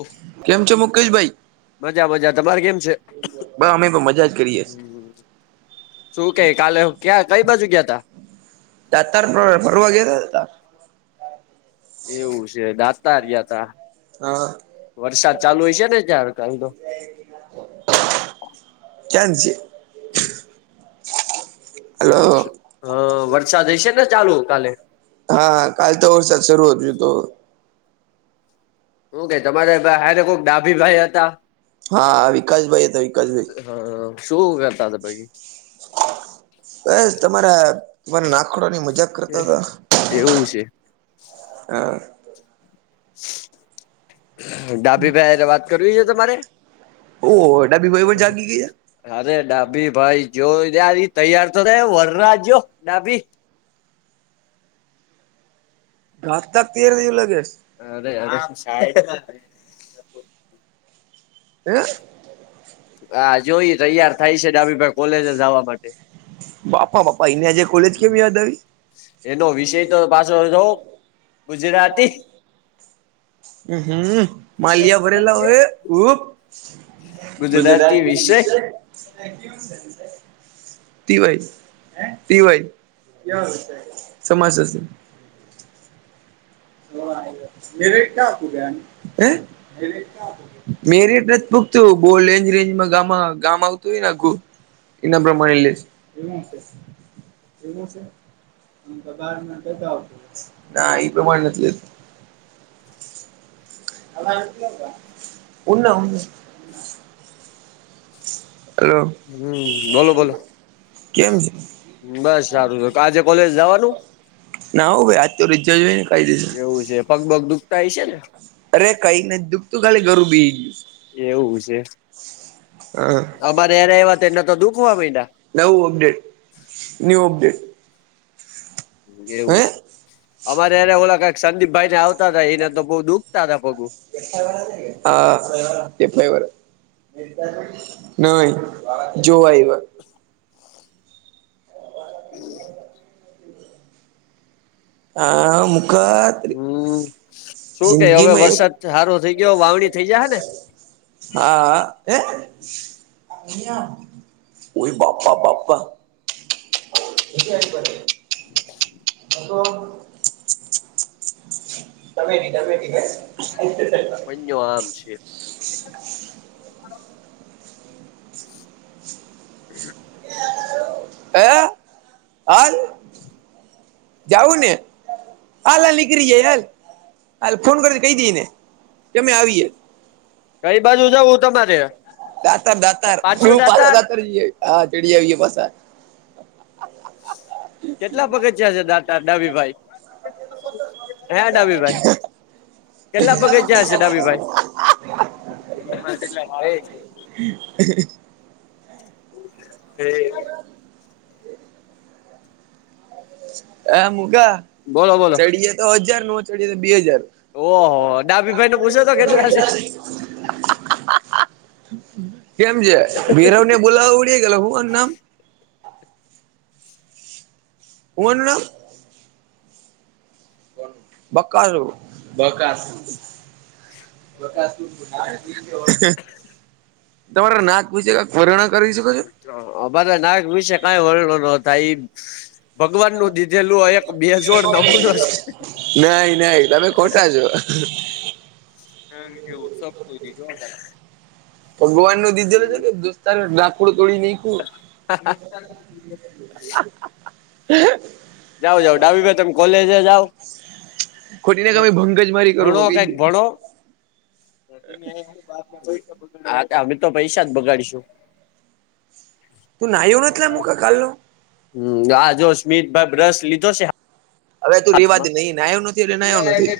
ઓ કેમ છો મુકેશભાઈ મજા મજા તમારે કેમ છે બસ અમે પણ મજા જ કરીએ છે. શું કે કાલે ક્યાં કઈ બાજુ ગયાં તા તા તર ફરવા ગયાં તા એવું છે દાંતાર ગયાતા હા વરસાદ ચાલુ હ ઈ છે ને તારે [unintelligible] [unintelligible] હલો હ હ વરસાદ હશે ને ચાલુ કાલે હા હા કાલે તો વરસાદ શરૂતું તો ઓકે તમારે હારે કોક ડાભી ભાઈ હતા હા હા વિકાસભાઈ હતા વિકાસભાઈ હા શું કરતા હતા પછ બસ તમારારા નાખડની મજાક કરતા હતા એવું છે [unintelligible] ડાભી ભાઈ વાત કરવી છે તમારે ઓહ ડાબીભાઈ પણ જાગી ગયા અરે ડાભી ભાઈ જો તારી તૈયાર તો થાય વરરાજ જો ડાભી ઘાત તા તરું લગે છે. [unintelligible] [unintelligible] હા જો ઈ તૈયાર થાય છે ડાભીભાઈ કોલેજ જવા માટે બાપા બાપા એને આજે કોલેજ કેમ યાદ આવી? એનો વિષય તો પાછો જો હમ માલિયા ભરેલા હોય મુજ દ ગુજરાતી વિષય [unintelligible] ટાવાય ટીવાઈ સમાસ છે હ હિરેા કુડ હ હિરે [unintelligible] મેરી એટલે જ પૂખતું બહ રેન્જ રેન્જમાં ગામ ગામ આવતું હોયનેખું એના પ્રમાણે લ એવું છે એવું આ તો બારતા આવ ના એ પ્રમા [unintelligible] ઉના ઉના હલો હમ બોલો બોલો કેમ છે? બસ સારું છે આજે કોલેજ જવાનું? ના હો ભાઈ આજ તો [unintelligible] કહી દીધું પગબગ દુખતા હયી સે ને અરે કઈ નથી દુઃખતું ખાલી ગરું બેહી ગયું છે એવું છે હા અમારે હારે આવ્યા એટલે તો દુખવા મંદયા નવું અપડેટ ન્યું અપડેટ હે એવું છે અમારે એને ઓલા કાઈક સંદીપ ભાઈ ને આવતા હતા એને તો બઉ દુખતા હતા પગ હા [unintelligible] નઈ જોવા આયવા હમ હા મુકત હમ શું કે હવે એક વરસાદ હારો થઇ ગયો વાવણી થઇ જાહેને હા હ હ ઓય બાપા બાપા [unintelligible] તો તબેટી તબેટી [unintelligible] જો આમ છે. [inaudible] એ હાલ જઉું ને હાલ આ નીકળી જાઈ હાલ હાલે ફોન કર કઈ દઈ ને કે અમે આવીએ કઈ બાજુ જવું તમારે? દાતર દાતાર પાછું [unintelligible] પાછા દાતાર દાતર હા ચડી આવ્યે પાછા કેટલા પગથયા છે દાતાર ડાભીભાઈ હા ડાભીભાઈ કેટલા પગથીયાશે ડાભી ભાઈ [unintelligible] [inaudible] [inaudible] આ મુગા બોલો બોલો ચડીએ તો હજાર નો ચડીએે તો બે હજાર. ઓહો ડાભીભાઈ ને પૂછો તો કેટલા છે [inaudible] કેમ છે? ભીરવ ને બોલાવું [unintelligible] હું એન નામ? હું ન બકાલું, બકાસું. તમારા નાક વિશે કાક વર્ણા કરી શકો છો? અમારા નાક વિશે કઈ વર્ણન ન થાય ઈ ભગવાન નું દીધેલું એક બેજોડ નમૂનો છે નહીં-નહીં તમે ખોટા છો. [inaudible] ભગવાન નો દીધેલું છે કે દોસ્તાર [unintelligible] તોડી નાયખું? [inaudible] જાવ-જાવ ડાબી ભાઈ તમે કોલેજે જાઓ. ખોટી ને હે તમે ભંગ જ મારી ભણો કરું કહી કાંઈક દે ભણો. હા તે અમે તો પૈસા જ બગાડીશું. તું નાહ્યો નથ મુકલો કાલનો? હમ્મ. આ જો સ્મિતભાઈ બ્રશ લીધો સે હા હવે તું રેવા દે હાથમાં. નહી નાયો નથી એટલે નાયો નથી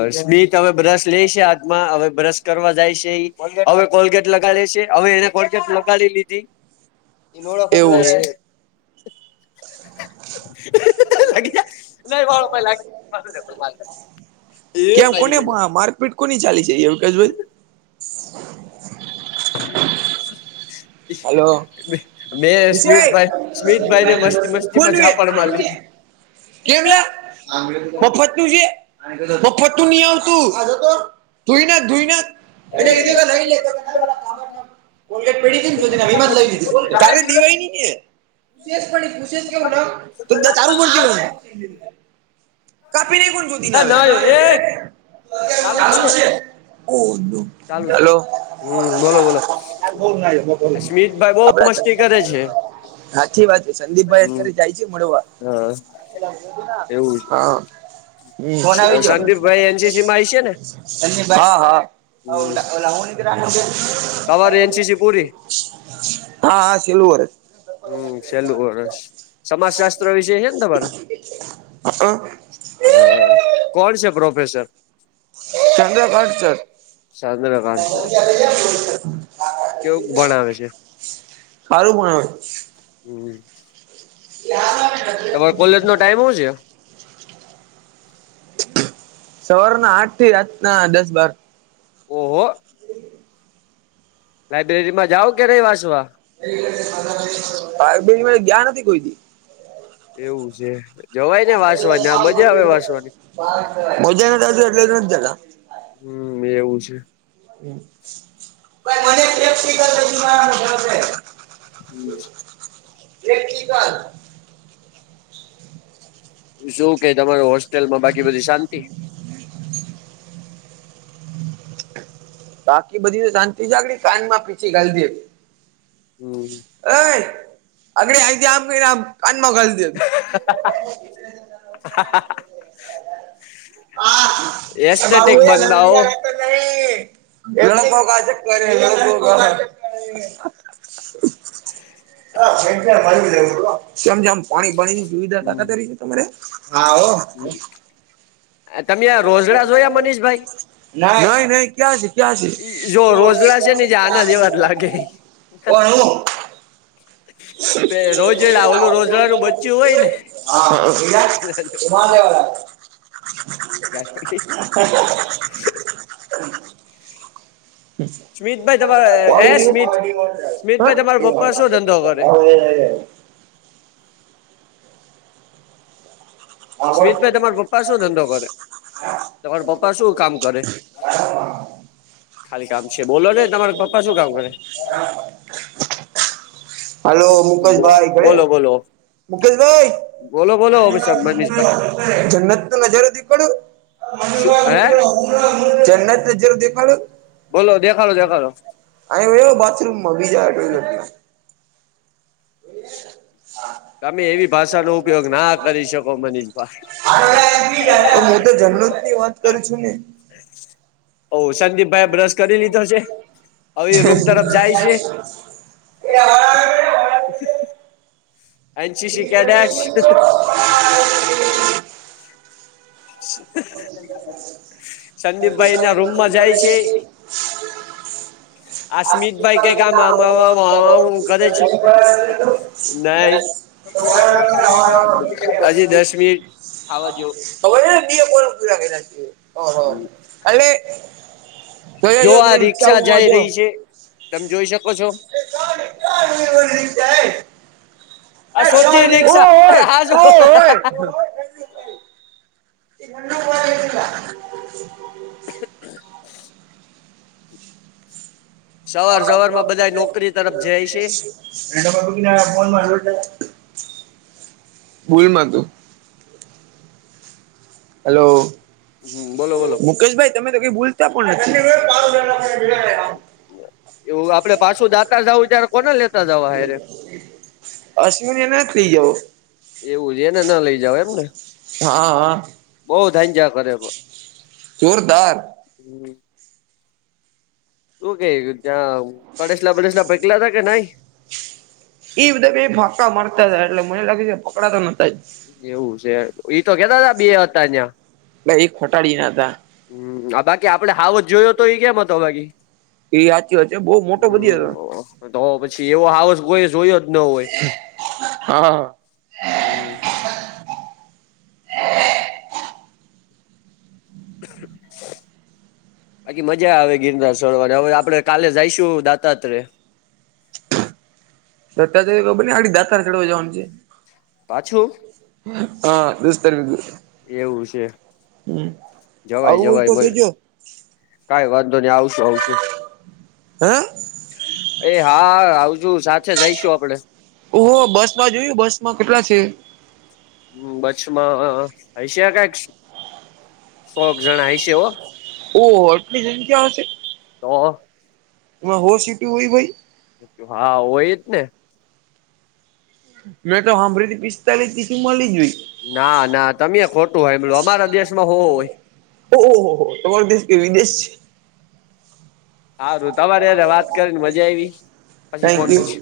અહ સ્મિત હવે બ્રશ લેય સે હાથમાં, હવે બ્રશ કરવા જાય સે ઈ, હવે કોલગેટ લગાડે સે. હવે એને કોલગેટ લગાડી લીધી. એવું છે [inaudible] [inaudible] એ કેમ મારી કોને મને મા મારપીટ કોની ચાલી છે, એવું કેઈ જોઈ. હલો [inaudible] મેં વિષય સ્મિતભાઈ સ્મિતભાઈને મસ્તી મસ્તીમાં કોનું એ પણ મારી. કેમ લે મફતું છે મફતું નહી આવતું. તને તઈ એ એ લ લ [unintelligible] કોલગેટ પેડીીને વિમાંત લઈ લીધી તારી દિવાનીને [unintelligible] શેસ પણ કુશેસ કેવું ના તધા ચાલુ પડતી કોને [unintelligible] કાપીનેખ જદી ના આવે [unintelligible] ચાલુ જ છે. હું ચાલુ છે હલો. હમ બોલો બોલો, આ બોલ ના યો બોલ સ્મિતભાઈ બહ આપડા મસ્તી કરે છે. સાચી વાત છે સંદીપભાઈ અત્યારે જાય છે મળવા. હમ. એવું હા હ ફન આવીજ [unintelligible] સંદીપભાઈ એનસીસી માં આવીશે ને હમ હા હા. તમારે એન સી સી પૂરી? હા હા છેલ્લું વર્ષ. હમ સેલું સમાજ શાસ્ત્ર વિશે છે ને તમારે? હ [unintelligible] હ કોણ છે પ્રોફેસર? ચંદ્રકાઢ છે. ચંદ્રકાંત સર મમ્મ આપ કેવું ભણાવે છે [unintelligible] સારું ભણાવે. હમ. લાર [unintelligible] તમારે કોલેજ નો ટાઈમ હોવ છે? સવારના આઠ થી રાતના દસ બાર ઓહો. લાઈબ્રેરી માં જાઓ કરે વાંચવા. લાયબ્રેરી માં ગયા નથી કોઈ બી. એવું છે જવાય ને વાસવાની આ મજા આવે વાસવાની. મજા ના જ એટલે નથ જાતા. હમ્મ, એવું છે. હમ્મ. હમ્મ. પ્રેક્ટીકલ શું કે તમાર હોસ્ટેલમાં બાકી બધી શાંતિ? બાકી બધી શાંતિ જાગડી કાન માં પીછી ગાલી દે. હમ્મ. અય અગડી આઇતી આમ કરી આમ કાના માં ગલ એસ્ટટીક બંદા ઓ. તો મેં. [unintelligible] સમ જેમ પાણી ભણીની સુવિધા કાકા રહી તમરે? તમે આ રોઝડા જોયા મનીષભાઈ ના નઈ નઈ ક્યાં છે. જો રોઝડા છે ને જે આના જેવા જ લાગે ઓણ હો. રોજડા ઓલું રોજડાનું બચ્ચું હોય ને [unintelligible] ગાય હોદી. હમ્મ સ્મિતભાઈ તમારે હે પોણી સ્મિત ગયું હૈ સ્મિતભાઈ તમારા પપ્પા શું ધંધો કરે હ હા બોલ સ્મિતભાઈ તમારા પપ્પા શું ધંધો કરે? તમારા પપ્પા શું કામ કરે, ખાલી કામ છે બોલો ને તમારા પપ્પા શું કામ કરે [inaudible] હલો મુકેશ ભાઈ કડ બોલો બોલો મુકેશભાઈ બોલો બોલો મનીષભાઈ [inaudible] જન્નત નજારૂ દેખાડું શું હે [unintelligible] જન્નત નજારૂ દેખાડું બોલો દેખાલો દેખાલો અયા વિયાવો બાથરૂમ માં બીજા ટોયલેટમાં તમે એવી હા ભાષાનો ઉપયોગ ના કરી શકો મનીષભાઈ [unintelligible] હું તો જન્નત ની વાત કરુ છું ને [inaudible] ઓ સંદીપભાઈ બ્રશ કરી લીધો છે, હવે એ રૂમ તરફ જાય છે. એ [unintelligible] [inaudible] એનસીસી [inaudible] કેડેટ તો [inaudible] સંદીપભાઈ [inaudible] એના રૂમમાં જાય છે [inaudible] સ્મિતભાઈ કઈક આમ આમ આ આમ આમ કરે છે [unintelligible] નહી [unintelligible] હજી દસ મિનિટ [inaudible] ઈએ કોણે પુરા કર્યા છે [unintelligible] અલે જો આ રિકષા જાઈ જો રહી છે તમે જોઈ શકો છો [unintelligible] આ [unintelligible] સોતી રિક્ષા ઓ એ આ હોય જો ઓ હોય [unintelligible] [inaudible] સવાર સવાર માં બધાએ નોકરી તરફ જાય છે. [unintelligible] ભૂલમાં તું હલો હમ બોલો બોલો મુકેશભાઈ તમે તો કઈ ભૂલતા પણ નથી. એવું આપડે પાછું દાતાર જવું ત્યારે કોના લેતા જવા હ હરિયે અશ્વિન એને થઈ જવ એવું છે ને એણે ના લઈ જાવય એમને હા હા બોઓ જજ્યા કરે પ જોરદાર હમ તું કે ત્યાં કડેશલા બલેસલા પેકલા હતા કે ન એ બધા ફાકા માતા જાય એટલે મને લાગે છે પકડાતા નતા એવું છે તો કેતા હતા બે હતા અહિયાં ભ એ ખોટાડી ના હતા. હમ બાકી આપડે હાવ જ જોયો તો એ કેમ હતો બાકી એ વાચ વાત છે બહુ મોટો બધી હતો હમ તો પછી એવો હાવસ કોઈ જોયો જ ન હોય. હા હમ હમ બાકી મજા આવે ગિરનાર સોડવાને હવે આપડણે કાલે જઈશું દાતાત્રે રતાને આડી દાકાર ચડવા જવાનું છે. પાછું હા દસ્તાર એવું છે જવાય આવું હોય જવાય તો મ કેજો કઈ વાંધો નહી આવશું આવશું હે એ હા આવજુ સાથે જઈશું આપડે ઓ બસ માં જોયું બસમાં કેટલા છે. બચ્છમાં હૈશે કક સોગ જણા હૈશે હો ઓ આટલી સંખ્યા હશે તો એમાં હો સીટું હોય ભાઈ. હા હોય જ ને મેં તો સાંભળથી પિસ્તાલીસ પ મળી જોઈ ના ના તમે ખોટું હોય એમલ અમારા દેશમાં હોવ હોય. ઓહહ હો તમારો દેશ કે વિદેશ છે. હારું તમારે યને વાત કરીને મજા આવી પછી થેન્ક ફોન યુ કરીશ.